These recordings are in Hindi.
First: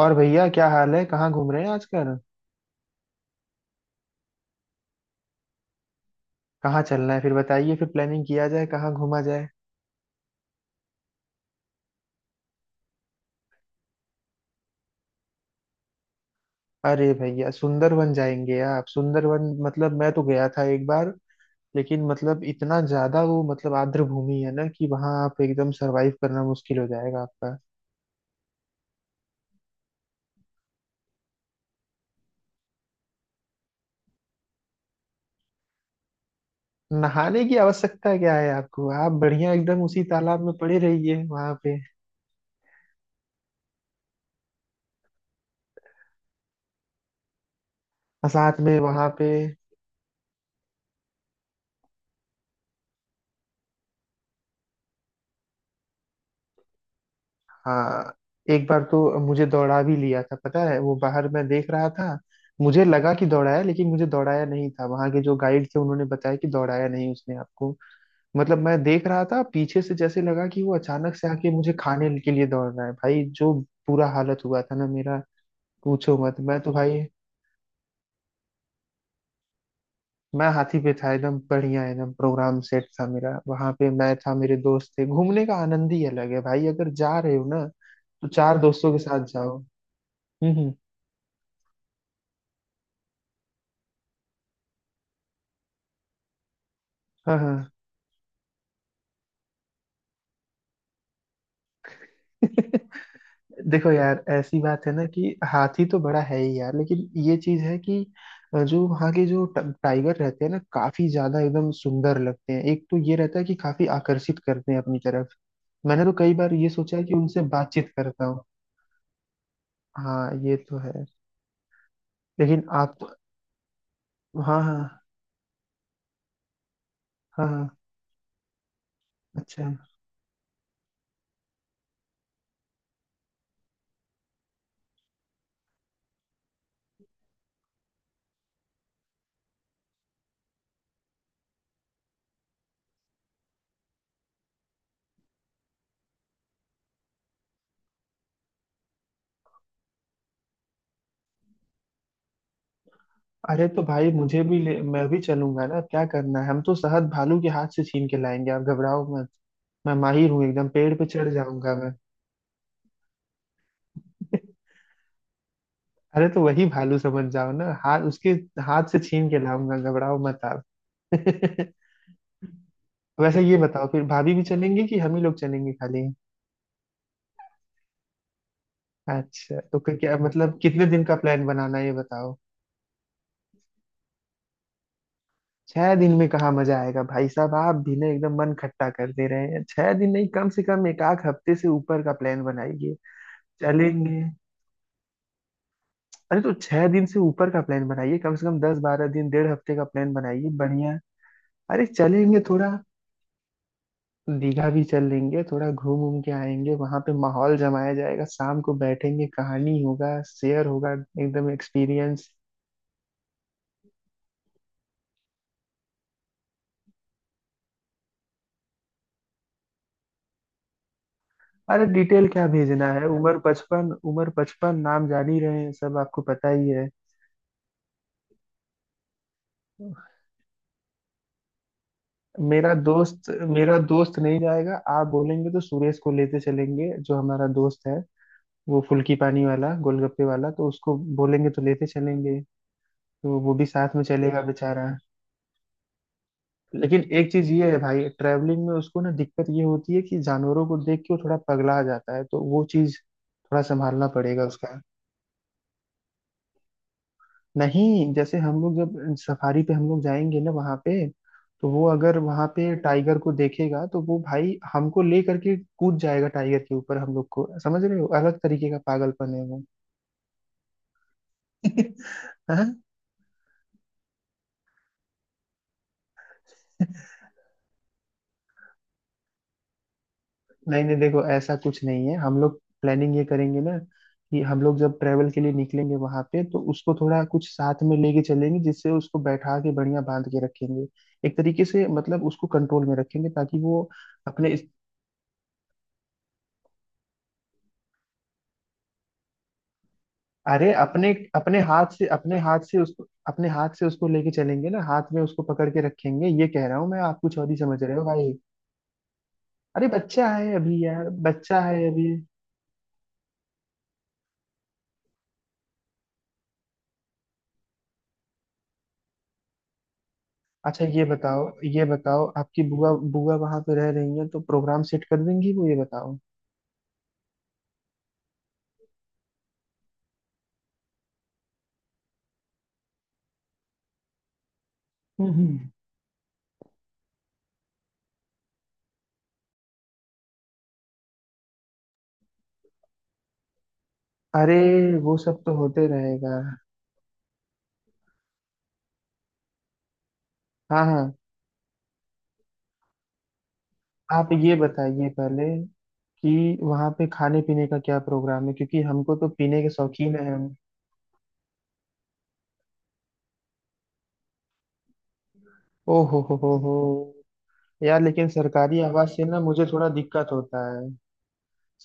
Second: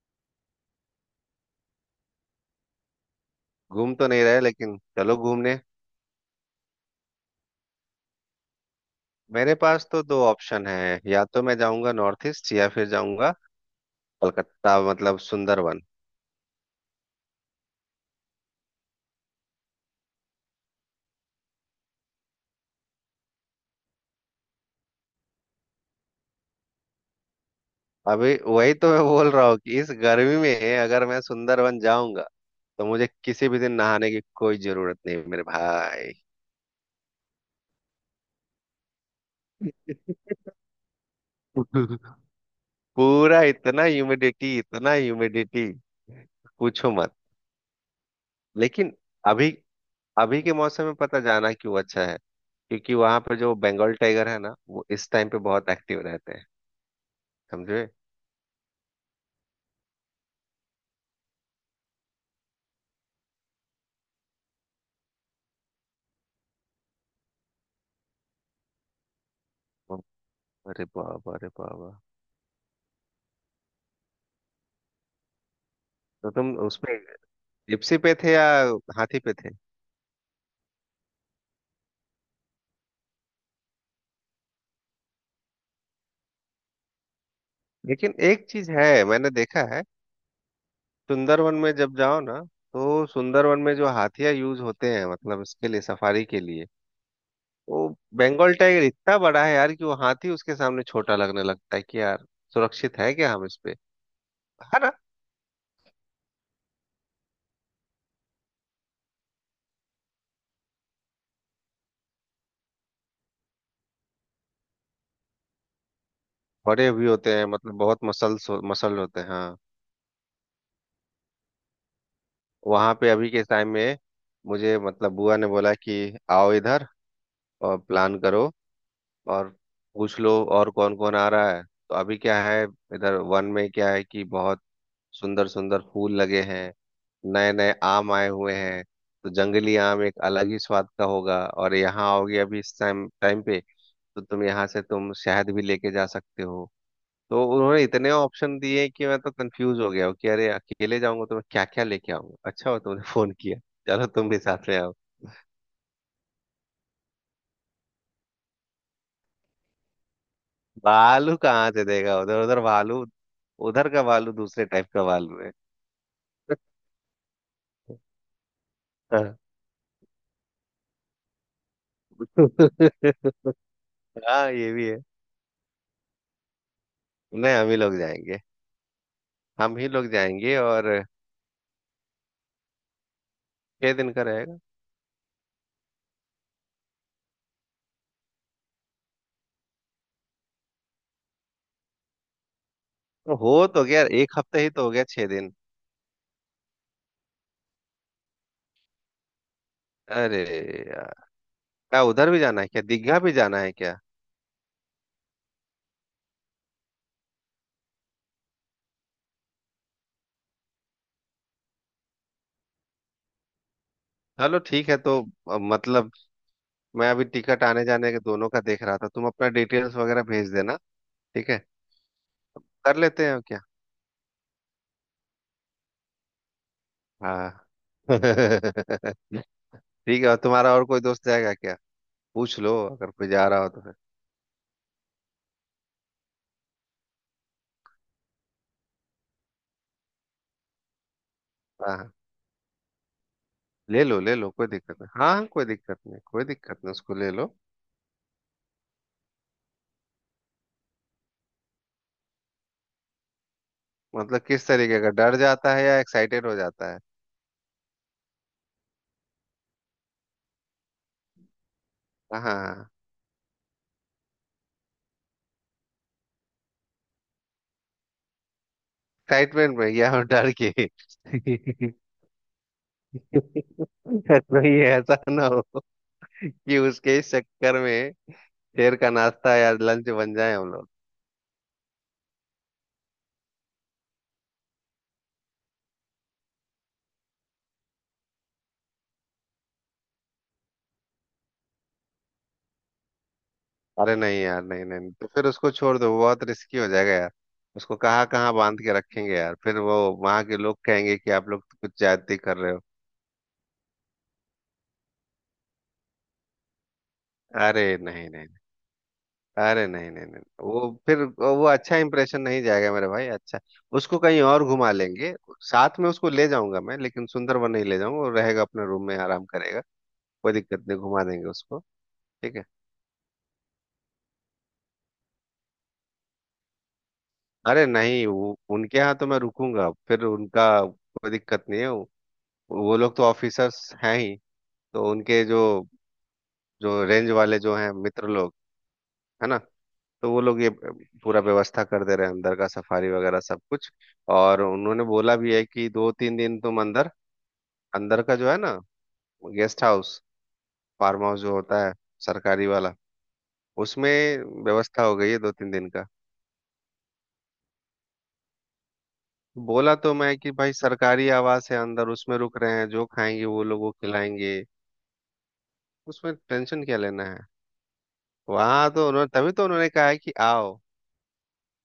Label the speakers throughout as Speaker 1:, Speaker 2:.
Speaker 1: और भैया क्या हाल है? कहाँ घूम रहे हैं आजकल?
Speaker 2: घूम तो नहीं रहे, लेकिन चलो घूमने।
Speaker 1: कहाँ चलना है फिर बताइए। फिर प्लानिंग किया जाए कहाँ घूमा जाए।
Speaker 2: मेरे पास तो दो ऑप्शन है, या तो मैं जाऊंगा नॉर्थ ईस्ट या फिर जाऊंगा कलकत्ता, मतलब सुंदरवन।
Speaker 1: अरे भैया, सुंदरवन जाएंगे आप? सुंदरवन मतलब मैं तो गया था एक बार, लेकिन मतलब इतना ज्यादा वो मतलब आर्द्र भूमि है ना कि वहां आप एकदम सरवाइव करना मुश्किल हो जाएगा आपका।
Speaker 2: अभी वही तो मैं बोल रहा हूँ कि इस गर्मी में अगर मैं सुंदरवन जाऊंगा तो मुझे किसी भी दिन नहाने की कोई जरूरत नहीं, मेरे भाई।
Speaker 1: नहाने की आवश्यकता क्या है आपको? आप बढ़िया एकदम उसी तालाब में पड़े रहिए वहां पे।
Speaker 2: पूरा, इतना ह्यूमिडिटी, इतना ह्यूमिडिटी, पूछो मत।
Speaker 1: और साथ में
Speaker 2: लेकिन
Speaker 1: वहां पे।
Speaker 2: अभी, अभी के मौसम में पता जाना क्यों अच्छा है? क्योंकि वहां पे जो बंगाल टाइगर है ना, वो इस टाइम पे बहुत एक्टिव रहते हैं, समझे?
Speaker 1: हाँ। एक बार तो मुझे दौड़ा भी लिया था, पता है? वो बाहर मैं देख रहा था, मुझे लगा कि दौड़ाया, लेकिन मुझे दौड़ाया नहीं था। वहां के जो गाइड थे उन्होंने बताया कि दौड़ाया नहीं उसने आपको। मतलब मैं देख रहा था पीछे से,
Speaker 2: ओ,
Speaker 1: जैसे लगा कि वो
Speaker 2: अरे
Speaker 1: अचानक से
Speaker 2: बाबा, अरे
Speaker 1: आके मुझे
Speaker 2: बाबा।
Speaker 1: खाने के लिए दौड़ रहा है भाई जो। बुरा हालत हुआ था ना मेरा। पूछो
Speaker 2: तो
Speaker 1: मत,
Speaker 2: तुम
Speaker 1: मैं तो
Speaker 2: उसमें
Speaker 1: भाई।
Speaker 2: जिप्सी पे थे या हाथी पे थे?
Speaker 1: मैं हाथी पे था। एकदम बढ़िया, एकदम प्रोग्राम सेट था मेरा वहां पे। मैं था, मेरे दोस्त थे। घूमने का आनंद ही अलग है भाई, अगर जा रहे हो ना
Speaker 2: लेकिन
Speaker 1: तो
Speaker 2: एक
Speaker 1: चार
Speaker 2: चीज
Speaker 1: दोस्तों के
Speaker 2: है,
Speaker 1: साथ
Speaker 2: मैंने
Speaker 1: जाओ।
Speaker 2: देखा है।
Speaker 1: हम्म।
Speaker 2: सुंदरवन में जब जाओ ना, तो सुंदरवन में जो हाथिया यूज होते हैं, मतलब इसके लिए, सफारी के लिए,
Speaker 1: हाँ हाँ।
Speaker 2: वो बंगाल टाइगर इतना बड़ा है यार कि वो हाथी उसके सामने छोटा लगने लगता है कि यार, सुरक्षित है क्या हम इस पे?
Speaker 1: देखो यार, ऐसी
Speaker 2: है
Speaker 1: बात
Speaker 2: ना?
Speaker 1: है ना कि हाथी तो बड़ा है ही यार, लेकिन ये चीज है कि जो वहाँ के जो टाइगर रहते हैं ना, काफी ज्यादा एकदम सुंदर लगते हैं। एक तो ये रहता है कि काफी आकर्षित करते हैं अपनी तरफ। मैंने तो कई बार ये
Speaker 2: बड़े
Speaker 1: सोचा है
Speaker 2: भी
Speaker 1: कि
Speaker 2: होते
Speaker 1: उनसे
Speaker 2: हैं, मतलब
Speaker 1: बातचीत
Speaker 2: बहुत
Speaker 1: करता
Speaker 2: मसल,
Speaker 1: हूँ।
Speaker 2: मसल होते हैं, हाँ।
Speaker 1: हाँ, ये तो है। लेकिन
Speaker 2: वहां पे
Speaker 1: आप।
Speaker 2: अभी के टाइम में
Speaker 1: हाँ
Speaker 2: मुझे,
Speaker 1: हाँ।
Speaker 2: मतलब बुआ ने बोला कि आओ इधर
Speaker 1: हाँ हाँ।
Speaker 2: और प्लान करो, और
Speaker 1: अच्छा।
Speaker 2: पूछ लो और कौन कौन आ रहा है। तो अभी क्या है, इधर वन में क्या है कि बहुत सुंदर सुंदर फूल लगे हैं, नए नए आम आए हुए हैं। तो जंगली आम एक अलग ही स्वाद का होगा, और यहाँ आओगे अभी इस टाइम टाइम पे तो तुम यहाँ से तुम शहद भी लेके जा सकते हो। तो उन्होंने इतने ऑप्शन दिए कि मैं तो कंफ्यूज हो गया हूँ कि अरे अकेले जाऊंगा तो मैं क्या क्या लेके आऊंगा। अच्छा हो तुमने फोन किया।
Speaker 1: अरे तो
Speaker 2: चलो
Speaker 1: भाई,
Speaker 2: तुम भी
Speaker 1: मुझे भी
Speaker 2: साथ
Speaker 1: ले,
Speaker 2: में आओ।
Speaker 1: मैं भी चलूंगा ना। क्या करना है, हम तो शहद भालू के हाथ से छीन के लाएंगे, आप घबराओ मत। मैं माहिर हूँ, एकदम पेड़ पे चढ़
Speaker 2: भालू कहाँ
Speaker 1: जाऊंगा
Speaker 2: से
Speaker 1: मैं।
Speaker 2: देगा? उधर, उधर भालू, उधर का भालू दूसरे टाइप का भालू।
Speaker 1: अरे तो
Speaker 2: हाँ।
Speaker 1: वही भालू समझ जाओ ना। हाथ उसके हाथ से छीन के लाऊंगा, घबराओ मत आप। वैसे ये बताओ, फिर भाभी भी
Speaker 2: हाँ, ये
Speaker 1: चलेंगे
Speaker 2: भी है।
Speaker 1: कि हम ही लोग चलेंगे खाली?
Speaker 2: नहीं, हम ही लोग जाएंगे।
Speaker 1: अच्छा
Speaker 2: हम
Speaker 1: तो
Speaker 2: ही लोग
Speaker 1: क्या
Speaker 2: जाएंगे,
Speaker 1: मतलब कितने
Speaker 2: और
Speaker 1: दिन का प्लान बनाना है ये बताओ।
Speaker 2: 6 दिन का रहेगा।
Speaker 1: 6 दिन में कहाँ मजा आएगा भाई साहब? आप भी ना एकदम मन खट्टा कर दे रहे हैं। 6 दिन नहीं, कम से कम एक आध हफ्ते से ऊपर का प्लान बनाइए।
Speaker 2: तो हो तो गया
Speaker 1: चलेंगे।
Speaker 2: एक हफ्ते, ही तो हो गया 6 दिन।
Speaker 1: अरे तो 6 दिन से ऊपर का प्लान बनाइए। कम से कम 10-12 दिन, 1.5 हफ्ते का प्लान
Speaker 2: अरे
Speaker 1: बनाइए बढ़िया।
Speaker 2: यार,
Speaker 1: अरे
Speaker 2: क्या उधर भी
Speaker 1: चलेंगे
Speaker 2: जाना है,
Speaker 1: थोड़ा।
Speaker 2: क्या दीघा भी जाना है क्या?
Speaker 1: दीघा भी चल लेंगे। थोड़ा घूम घूम के आएंगे वहां पे, माहौल जमाया जाएगा। शाम को बैठेंगे, कहानी होगा, शेयर होगा। एकदम एक्सपीरियंस।
Speaker 2: चलो, ठीक है तो मतलब मैं अभी टिकट आने जाने के दोनों का देख रहा था, तुम अपना डिटेल्स वगैरह भेज देना। ठीक है,
Speaker 1: अरे डिटेल क्या भेजना
Speaker 2: कर
Speaker 1: है,
Speaker 2: लेते हैं
Speaker 1: उम्र
Speaker 2: और क्या।
Speaker 1: 55 उम्र 55, नाम जान ही रहे हैं, सब आपको पता ही है।
Speaker 2: हाँ। ठीक है, और तुम्हारा और कोई दोस्त जाएगा क्या? पूछ
Speaker 1: मेरा
Speaker 2: लो, अगर कोई
Speaker 1: दोस्त।
Speaker 2: जा रहा हो
Speaker 1: मेरा
Speaker 2: तो फिर।
Speaker 1: दोस्त नहीं जाएगा। आप बोलेंगे तो सुरेश को लेते चलेंगे जो हमारा दोस्त है। वो फुल्की पानी वाला, गोलगप्पे वाला, तो उसको बोलेंगे तो लेते
Speaker 2: हाँ हाँ।
Speaker 1: चलेंगे। तो वो भी साथ
Speaker 2: ले
Speaker 1: में
Speaker 2: लो, ले
Speaker 1: चलेगा
Speaker 2: लो, कोई
Speaker 1: बेचारा।
Speaker 2: दिक्कत नहीं। हाँ हाँ, कोई दिक्कत नहीं, कोई दिक्कत नहीं,
Speaker 1: लेकिन
Speaker 2: उसको
Speaker 1: एक
Speaker 2: ले
Speaker 1: चीज
Speaker 2: लो।
Speaker 1: ये है भाई, ट्रैवलिंग में उसको ना दिक्कत ये होती है कि जानवरों को देख के वो थोड़ा पगला जाता है, तो वो चीज थोड़ा संभालना
Speaker 2: मतलब
Speaker 1: पड़ेगा
Speaker 2: किस
Speaker 1: उसका।
Speaker 2: तरीके का, डर जाता है या एक्साइटेड हो जाता है?
Speaker 1: नहीं, जैसे हम लोग जब सफारी पे हम लोग जाएंगे ना वहां पे, तो वो अगर वहां पे
Speaker 2: हाँ,
Speaker 1: टाइगर को देखेगा तो वो भाई हमको ले करके कूद जाएगा टाइगर के ऊपर हम लोग को। समझ रहे हो? अलग तरीके का पागलपन है वो।
Speaker 2: एक्साइटमेंट में या डर के?
Speaker 1: हाँ?
Speaker 2: कोई ऐसा ना हो कि उसके इस चक्कर में शेर का नाश्ता या लंच बन जाए हम
Speaker 1: नहीं
Speaker 2: लोग।
Speaker 1: नहीं, देखो ऐसा कुछ नहीं है। हम लोग प्लानिंग ये करेंगे ना कि हम लोग जब ट्रेवल के लिए निकलेंगे वहां पे तो उसको थोड़ा कुछ साथ में लेके चलेंगे, जिससे उसको बैठा के बढ़िया बांध के रखेंगे। एक तरीके से मतलब उसको कंट्रोल में रखेंगे, ताकि वो
Speaker 2: अरे नहीं
Speaker 1: अपने
Speaker 2: यार,
Speaker 1: इस-
Speaker 2: नहीं नहीं, तो फिर उसको छोड़ दो, वो बहुत रिस्की हो जाएगा यार। उसको कहाँ कहाँ बांध के रखेंगे यार, फिर वो वहां के
Speaker 1: अरे,
Speaker 2: लोग
Speaker 1: अपने
Speaker 2: कहेंगे कि आप लोग तो कुछ ज्यादती कर रहे हो।
Speaker 1: अपने हाथ से उसको लेके चलेंगे ना, हाथ में उसको पकड़ के रखेंगे, ये कह रहा हूँ मैं। आप कुछ और ही समझ
Speaker 2: अरे
Speaker 1: रहे हो
Speaker 2: नहीं
Speaker 1: भाई।
Speaker 2: नहीं,
Speaker 1: अरे
Speaker 2: अरे नहीं नहीं
Speaker 1: बच्चा
Speaker 2: नहीं,
Speaker 1: है
Speaker 2: वो
Speaker 1: अभी यार,
Speaker 2: फिर
Speaker 1: बच्चा
Speaker 2: वो
Speaker 1: है
Speaker 2: अच्छा
Speaker 1: अभी।
Speaker 2: इंप्रेशन नहीं जाएगा मेरे भाई। अच्छा, उसको कहीं और घुमा लेंगे। साथ में उसको ले जाऊंगा मैं, लेकिन सुंदरबन नहीं ले जाऊंगा, वो रहेगा अपने रूम में, आराम करेगा, कोई
Speaker 1: अच्छा
Speaker 2: दिक्कत नहीं,
Speaker 1: ये
Speaker 2: घुमा
Speaker 1: बताओ,
Speaker 2: देंगे उसको।
Speaker 1: ये बताओ
Speaker 2: ठीक
Speaker 1: आपकी
Speaker 2: है।
Speaker 1: बुआ, बुआ वहां पे रह रही है तो प्रोग्राम सेट कर देंगी वो, ये बताओ।
Speaker 2: अरे नहीं, वो उनके यहाँ तो मैं रुकूंगा, फिर उनका कोई दिक्कत नहीं है। वो लोग तो ऑफिसर्स हैं ही, तो उनके
Speaker 1: हम्म।
Speaker 2: जो, जो रेंज वाले जो हैं मित्र लोग, है ना, तो वो लोग ये पूरा व्यवस्था कर दे रहे हैं अंदर का, सफारी वगैरह सब कुछ।
Speaker 1: अरे
Speaker 2: और उन्होंने
Speaker 1: वो
Speaker 2: बोला
Speaker 1: सब
Speaker 2: भी
Speaker 1: तो
Speaker 2: है
Speaker 1: होते
Speaker 2: कि दो तीन
Speaker 1: रहेगा।
Speaker 2: दिन तुम अंदर, अंदर का जो है ना गेस्ट हाउस,
Speaker 1: हाँ हाँ।
Speaker 2: फार्म हाउस जो होता है सरकारी वाला, उसमें
Speaker 1: आप ये
Speaker 2: व्यवस्था
Speaker 1: बताइए
Speaker 2: हो गई है
Speaker 1: पहले
Speaker 2: 2 3 दिन का।
Speaker 1: कि वहाँ पे खाने पीने का क्या प्रोग्राम है, क्योंकि हमको तो पीने के
Speaker 2: बोला तो
Speaker 1: शौकीन है
Speaker 2: मैं कि
Speaker 1: हम।
Speaker 2: भाई सरकारी आवास है, अंदर उसमें रुक रहे हैं, जो खाएंगे वो लोगों को खिलाएंगे,
Speaker 1: ओ
Speaker 2: उसमें
Speaker 1: हो हो।
Speaker 2: टेंशन क्या लेना है।
Speaker 1: यार लेकिन सरकारी
Speaker 2: वहां तो
Speaker 1: आवाज से
Speaker 2: उन्होंने,
Speaker 1: ना
Speaker 2: तभी तो
Speaker 1: मुझे थोड़ा
Speaker 2: उन्होंने कहा है
Speaker 1: दिक्कत
Speaker 2: कि
Speaker 1: होता
Speaker 2: आओ।
Speaker 1: है।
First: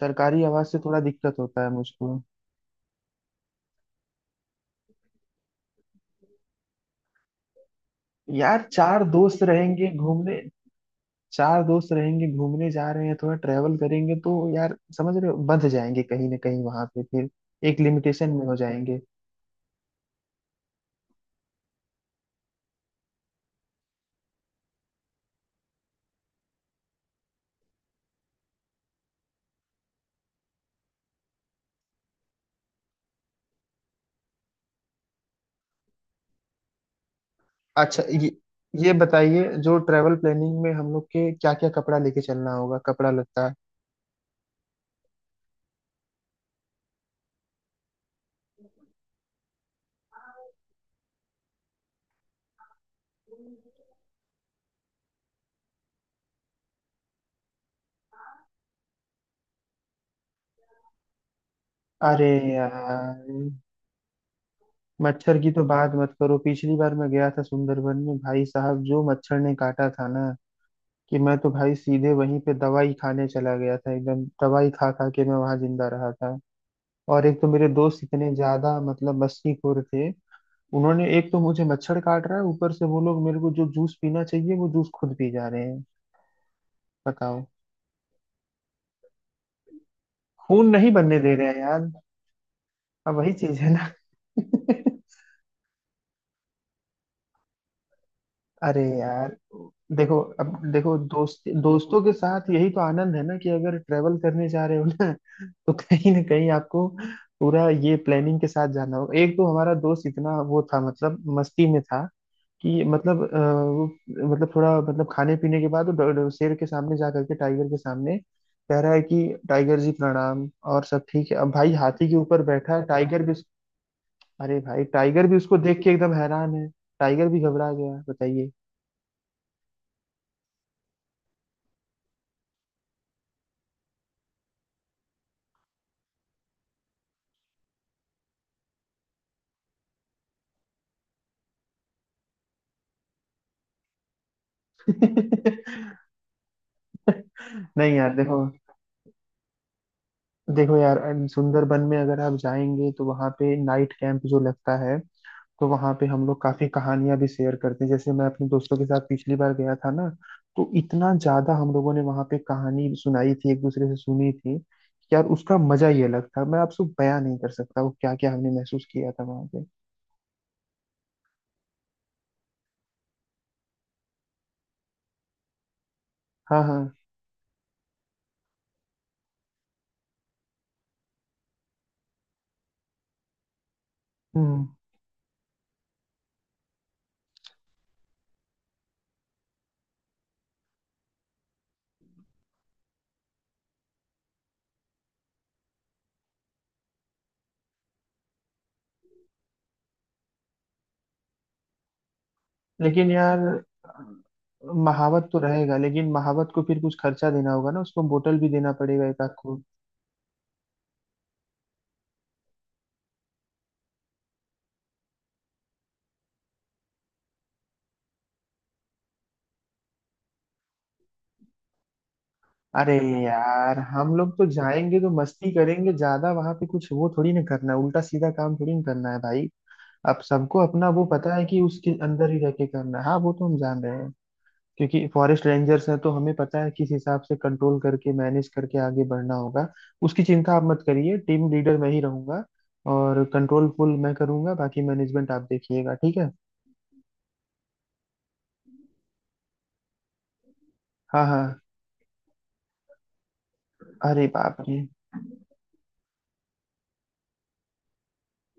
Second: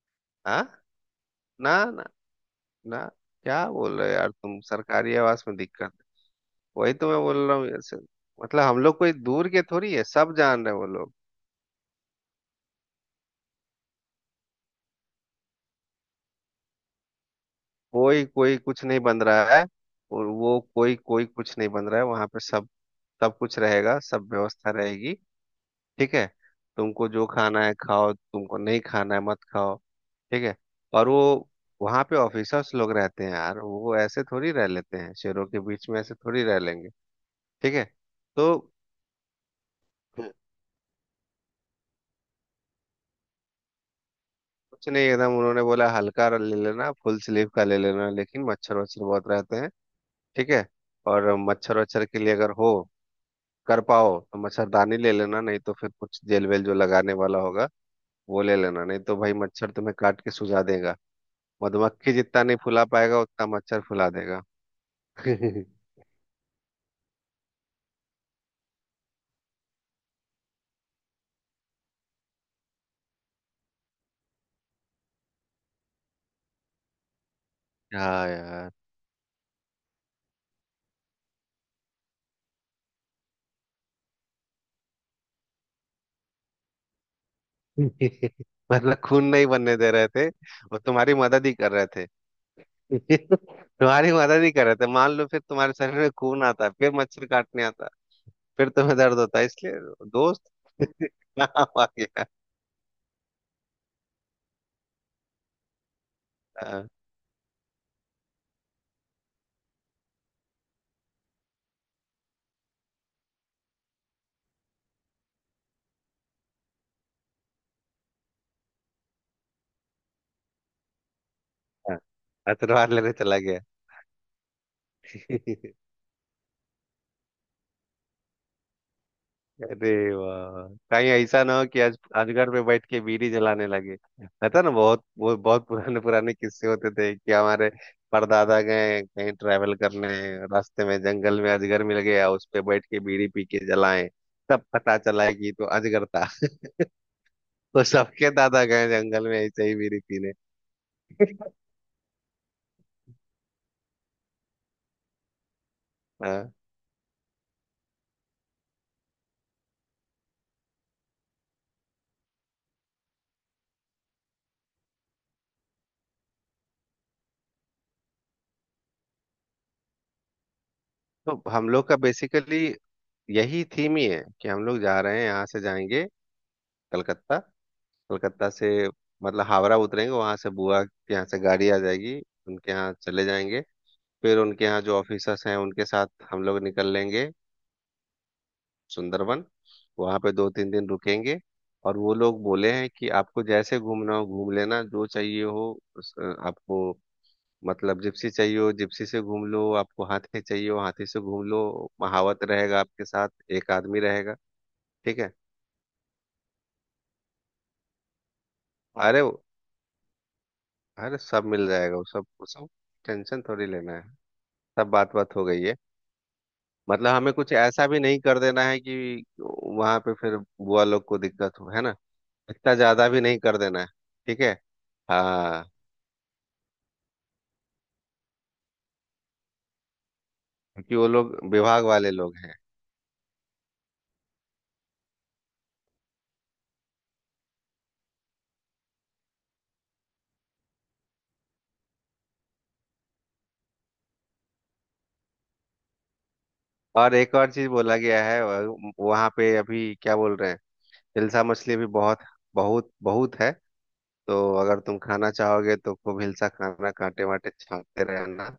Speaker 1: सरकारी आवाज से
Speaker 2: हाँ,
Speaker 1: थोड़ा दिक्कत होता है
Speaker 2: ना ना
Speaker 1: मुझको।
Speaker 2: ना, क्या बोल रहे हो यार, तुम सरकारी आवास में दिक्कत? वही तो मैं बोल रहा हूँ, ऐसे,
Speaker 1: यार
Speaker 2: मतलब हम लोग
Speaker 1: चार
Speaker 2: कोई
Speaker 1: दोस्त
Speaker 2: दूर के
Speaker 1: रहेंगे
Speaker 2: थोड़ी है, सब
Speaker 1: घूमने।
Speaker 2: जान रहे हैं वो लोग।
Speaker 1: चार दोस्त रहेंगे घूमने जा रहे हैं, थोड़ा ट्रेवल करेंगे, तो यार समझ रहे हो, बंध जाएंगे कहीं ना कहीं वहां पे फिर। एक
Speaker 2: कोई
Speaker 1: लिमिटेशन में हो
Speaker 2: कोई कुछ
Speaker 1: जाएंगे।
Speaker 2: नहीं बन रहा है, और वो कोई कोई कुछ नहीं बन रहा है वहां पे, सब सब कुछ रहेगा, सब व्यवस्था रहेगी। ठीक है, तुमको जो खाना है खाओ, तुमको नहीं खाना है मत खाओ। ठीक है। और वो वहां पे ऑफिसर्स लोग रहते हैं यार, वो ऐसे थोड़ी रह लेते हैं शेरों के बीच में, ऐसे थोड़ी रह लेंगे। ठीक है
Speaker 1: अच्छा
Speaker 2: तो
Speaker 1: ये बताइए जो ट्रेवल प्लानिंग में हम लोग के क्या क्या कपड़ा लेके चलना होगा, कपड़ा लत्ता।
Speaker 2: कुछ नहीं, एकदम उन्होंने बोला हल्का ले लेना, फुल स्लीव का ले लेना, लेकिन मच्छर वच्छर बहुत रहते हैं। ठीक है। और मच्छर वच्छर के लिए अगर हो कर पाओ तो मच्छरदानी ले लेना, नहीं तो फिर कुछ जेल वेल जो लगाने वाला होगा वो ले लेना, नहीं तो भाई मच्छर तुम्हें काट के सुझा देगा। मधुमक्खी
Speaker 1: अरे
Speaker 2: जितना नहीं फुला पाएगा,
Speaker 1: यार
Speaker 2: उतना मच्छर फुला देगा।
Speaker 1: मच्छर की तो बात मत करो। पिछली बार मैं गया था सुंदरबन में, भाई साहब जो मच्छर ने काटा था ना कि मैं तो भाई सीधे वहीं पे दवाई खाने चला गया था। एकदम दवाई खा खा के मैं वहां जिंदा रहा था। और एक तो मेरे दोस्त
Speaker 2: हाँ
Speaker 1: इतने
Speaker 2: यार।
Speaker 1: ज्यादा मतलब मस्तीखोर थे, उन्होंने एक तो मुझे मच्छर काट रहा है, ऊपर से वो लोग मेरे को जो जूस पीना चाहिए वो जूस खुद पी जा रहे हैं। बताओ।
Speaker 2: मतलब खून नहीं बनने दे रहे थे,
Speaker 1: खून
Speaker 2: वो
Speaker 1: नहीं
Speaker 2: तुम्हारी
Speaker 1: बनने दे
Speaker 2: मदद
Speaker 1: रहे
Speaker 2: ही
Speaker 1: हैं
Speaker 2: कर रहे
Speaker 1: यार।
Speaker 2: थे।
Speaker 1: अब वही चीज है ना।
Speaker 2: तुम्हारी मदद ही कर रहे थे, मान लो फिर तुम्हारे शरीर में खून आता, फिर मच्छर काटने आता, फिर
Speaker 1: अरे
Speaker 2: तुम्हें दर्द
Speaker 1: यार,
Speaker 2: होता है इसलिए।
Speaker 1: देखो
Speaker 2: दोस्त
Speaker 1: अब देखो, दोस्त
Speaker 2: काम आ
Speaker 1: दोस्तों के
Speaker 2: गया।
Speaker 1: साथ यही तो आनंद है ना, कि अगर ट्रेवल करने जा रहे हो ना तो कहीं ना कहीं आपको
Speaker 2: हाँ,
Speaker 1: पूरा ये प्लानिंग के साथ जाना होगा। एक तो हमारा दोस्त इतना वो था, मतलब मस्ती में था, कि मतलब अ, वो मतलब थोड़ा मतलब खाने पीने के बाद वो शेर के सामने जा करके, टाइगर के सामने कह रहा है कि टाइगर जी प्रणाम और सब ठीक है। अब भाई
Speaker 2: हाँ,
Speaker 1: हाथी के ऊपर बैठा है,
Speaker 2: अतरवार लेने
Speaker 1: टाइगर भी
Speaker 2: चला
Speaker 1: अरे भाई टाइगर भी उसको
Speaker 2: गया।
Speaker 1: देख के एकदम हैरान है। टाइगर भी घबरा गया, बताइए।
Speaker 2: अरे वाह, कहीं ऐसा ना हो कि आज अजगर पे बैठ के बीड़ी जलाने लगे। रहता ना बहुत वो, बहुत पुराने पुराने किस्से होते थे कि हमारे परदादा गए कहीं ट्रैवल करने, रास्ते में जंगल में अजगर मिल गया, उस पे बैठ के बीड़ी पी के जलाएं, तब पता चला कि ये तो अजगर था। तो
Speaker 1: नहीं यार
Speaker 2: सबके
Speaker 1: देखो,
Speaker 2: दादा गए जंगल में ऐसे ही बीड़ी पीने।
Speaker 1: देखो यार सुंदरबन में अगर आप जाएंगे तो वहां पे नाइट कैंप जो लगता है, तो वहां पे हम लोग
Speaker 2: हाँ,
Speaker 1: काफी कहानियां भी शेयर करते हैं। जैसे मैं अपने दोस्तों के साथ पिछली बार गया था ना, तो इतना ज्यादा हम लोगों ने वहां पे कहानी सुनाई थी, एक दूसरे से सुनी थी, कि यार उसका मजा ही अलग था। मैं आपसे बयां नहीं कर सकता वो क्या क्या हमने महसूस किया था वहां पे।
Speaker 2: तो हम लोग का बेसिकली यही थीम ही है कि हम लोग जा रहे हैं, यहाँ से जाएंगे
Speaker 1: हाँ हाँ।
Speaker 2: कलकत्ता, कलकत्ता से मतलब हावड़ा उतरेंगे, वहां से बुआ के यहाँ से गाड़ी आ जाएगी, उनके यहाँ चले जाएंगे, फिर उनके
Speaker 1: हम्म।
Speaker 2: यहाँ जो ऑफिसर्स हैं उनके साथ हम लोग निकल लेंगे सुंदरबन, वहां पे 2 3 दिन रुकेंगे। और वो लोग बोले हैं कि आपको जैसे घूमना हो घूम लेना, जो चाहिए हो उस- आपको, मतलब जिप्सी चाहिए हो जिप्सी से घूम लो, आपको हाथी चाहिए हो हाथी से घूम लो, महावत रहेगा आपके
Speaker 1: लेकिन
Speaker 2: साथ,
Speaker 1: यार,
Speaker 2: एक आदमी रहेगा। ठीक
Speaker 1: महावत
Speaker 2: है।
Speaker 1: तो रहेगा लेकिन महावत को फिर कुछ खर्चा देना होगा ना, उसको बोतल भी देना पड़ेगा एक
Speaker 2: अरे,
Speaker 1: आध को।
Speaker 2: अरे सब मिल जाएगा वो, सब, सब टेंशन थोड़ी लेना है, सब बात बात हो गई है। मतलब हमें कुछ ऐसा भी नहीं कर देना है कि वहां पे फिर बुआ लोग को दिक्कत हो, है ना, इतना
Speaker 1: अरे
Speaker 2: ज्यादा भी नहीं कर
Speaker 1: यार
Speaker 2: देना है।
Speaker 1: हम लोग
Speaker 2: ठीक
Speaker 1: तो
Speaker 2: है,
Speaker 1: जाएंगे तो मस्ती
Speaker 2: हाँ।
Speaker 1: करेंगे, ज्यादा वहां पे कुछ वो थोड़ी ना करना है, उल्टा सीधा काम थोड़ी ना करना है भाई। अब सबको अपना
Speaker 2: क्योंकि
Speaker 1: वो
Speaker 2: वो
Speaker 1: पता
Speaker 2: लोग
Speaker 1: है कि
Speaker 2: विभाग
Speaker 1: उसके
Speaker 2: वाले
Speaker 1: अंदर
Speaker 2: लोग
Speaker 1: ही रह
Speaker 2: हैं।
Speaker 1: के करना है। हाँ, वो तो हम जान रहे हैं। क्योंकि फॉरेस्ट रेंजर्स हैं, तो हमें पता है किस हिसाब से कंट्रोल करके, मैनेज करके आगे बढ़ना होगा। उसकी चिंता आप मत करिए, टीम लीडर मैं ही रहूंगा और कंट्रोल फुल मैं करूंगा, बाकी मैनेजमेंट आप देखिएगा, ठीक है?
Speaker 2: और एक और चीज बोला गया है, वहाँ पे अभी क्या बोल रहे हैं,
Speaker 1: हाँ
Speaker 2: हिलसा
Speaker 1: हाँ।
Speaker 2: मछली भी बहुत बहुत बहुत है।
Speaker 1: अरे
Speaker 2: तो
Speaker 1: बाप रे।
Speaker 2: अगर तुम खाना चाहोगे तो खूब हिलसा खाना, कांटे वाटे छांटते रहना।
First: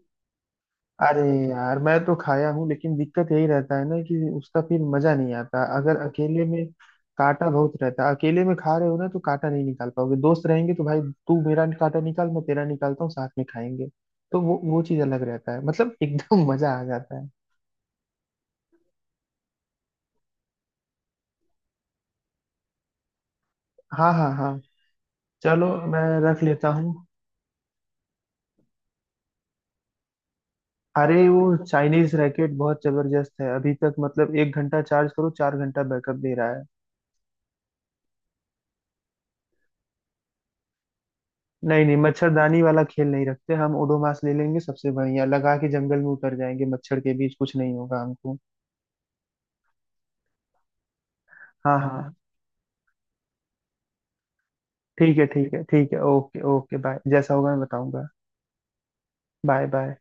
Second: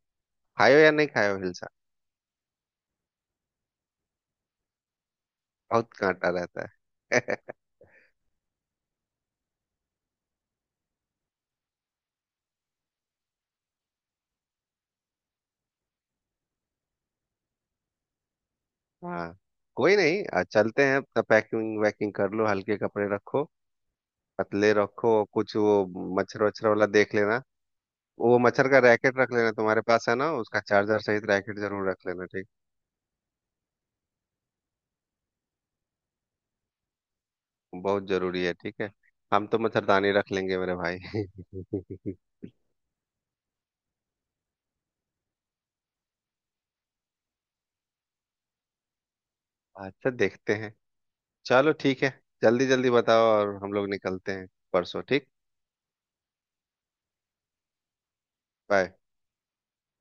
Speaker 2: खायो या नहीं
Speaker 1: अरे
Speaker 2: खायो हिलसा?
Speaker 1: यार मैं तो खाया हूँ, लेकिन दिक्कत यही रहता है ना कि उसका फिर मजा नहीं आता
Speaker 2: बहुत
Speaker 1: अगर
Speaker 2: कांटा
Speaker 1: अकेले में।
Speaker 2: रहता है।
Speaker 1: काटा बहुत रहता है, अकेले में खा रहे हो ना तो काटा नहीं निकाल पाओगे, दोस्त रहेंगे तो भाई तू मेरा काटा निकाल, मैं तेरा निकालता हूँ, साथ में खाएंगे। तो वो चीज अलग रहता है मतलब, एकदम मजा आ जाता है।
Speaker 2: हाँ, कोई नहीं। चलते हैं, अपना पैकिंग वैकिंग कर लो, हल्के कपड़े रखो,
Speaker 1: हाँ हाँ हाँ।
Speaker 2: पतले रखो, और कुछ
Speaker 1: चलो
Speaker 2: वो
Speaker 1: मैं रख
Speaker 2: मच्छर
Speaker 1: लेता
Speaker 2: वच्छर वाला
Speaker 1: हूँ।
Speaker 2: देख लेना, वो मच्छर का रैकेट रख लेना, तुम्हारे पास है ना, उसका चार्जर
Speaker 1: अरे
Speaker 2: सहित
Speaker 1: वो
Speaker 2: रैकेट जरूर रख
Speaker 1: चाइनीज
Speaker 2: लेना, ठीक?
Speaker 1: रैकेट बहुत जबरदस्त है अभी तक। मतलब 1 घंटा चार्ज करो, 4 घंटा बैकअप दे रहा है।
Speaker 2: बहुत जरूरी है, ठीक है। हम तो मच्छरदानी रख लेंगे, मेरे भाई।
Speaker 1: नहीं नहीं, मच्छरदानी वाला खेल नहीं रखते हम। ओडोमास ले लेंगे, सबसे बढ़िया लगा के जंगल में उतर जाएंगे, मच्छर के बीच कुछ नहीं होगा हमको।
Speaker 2: अच्छा, देखते हैं, चलो
Speaker 1: हाँ हाँ
Speaker 2: ठीक है।
Speaker 1: हाँ।
Speaker 2: जल्दी जल्दी बताओ और हम लोग निकलते हैं परसों,
Speaker 1: ठीक है,
Speaker 2: ठीक?
Speaker 1: ठीक है, ठीक है, ओके ओके, बाय। जैसा होगा मैं बताऊंगा।
Speaker 2: बाय।
Speaker 1: Bye bye.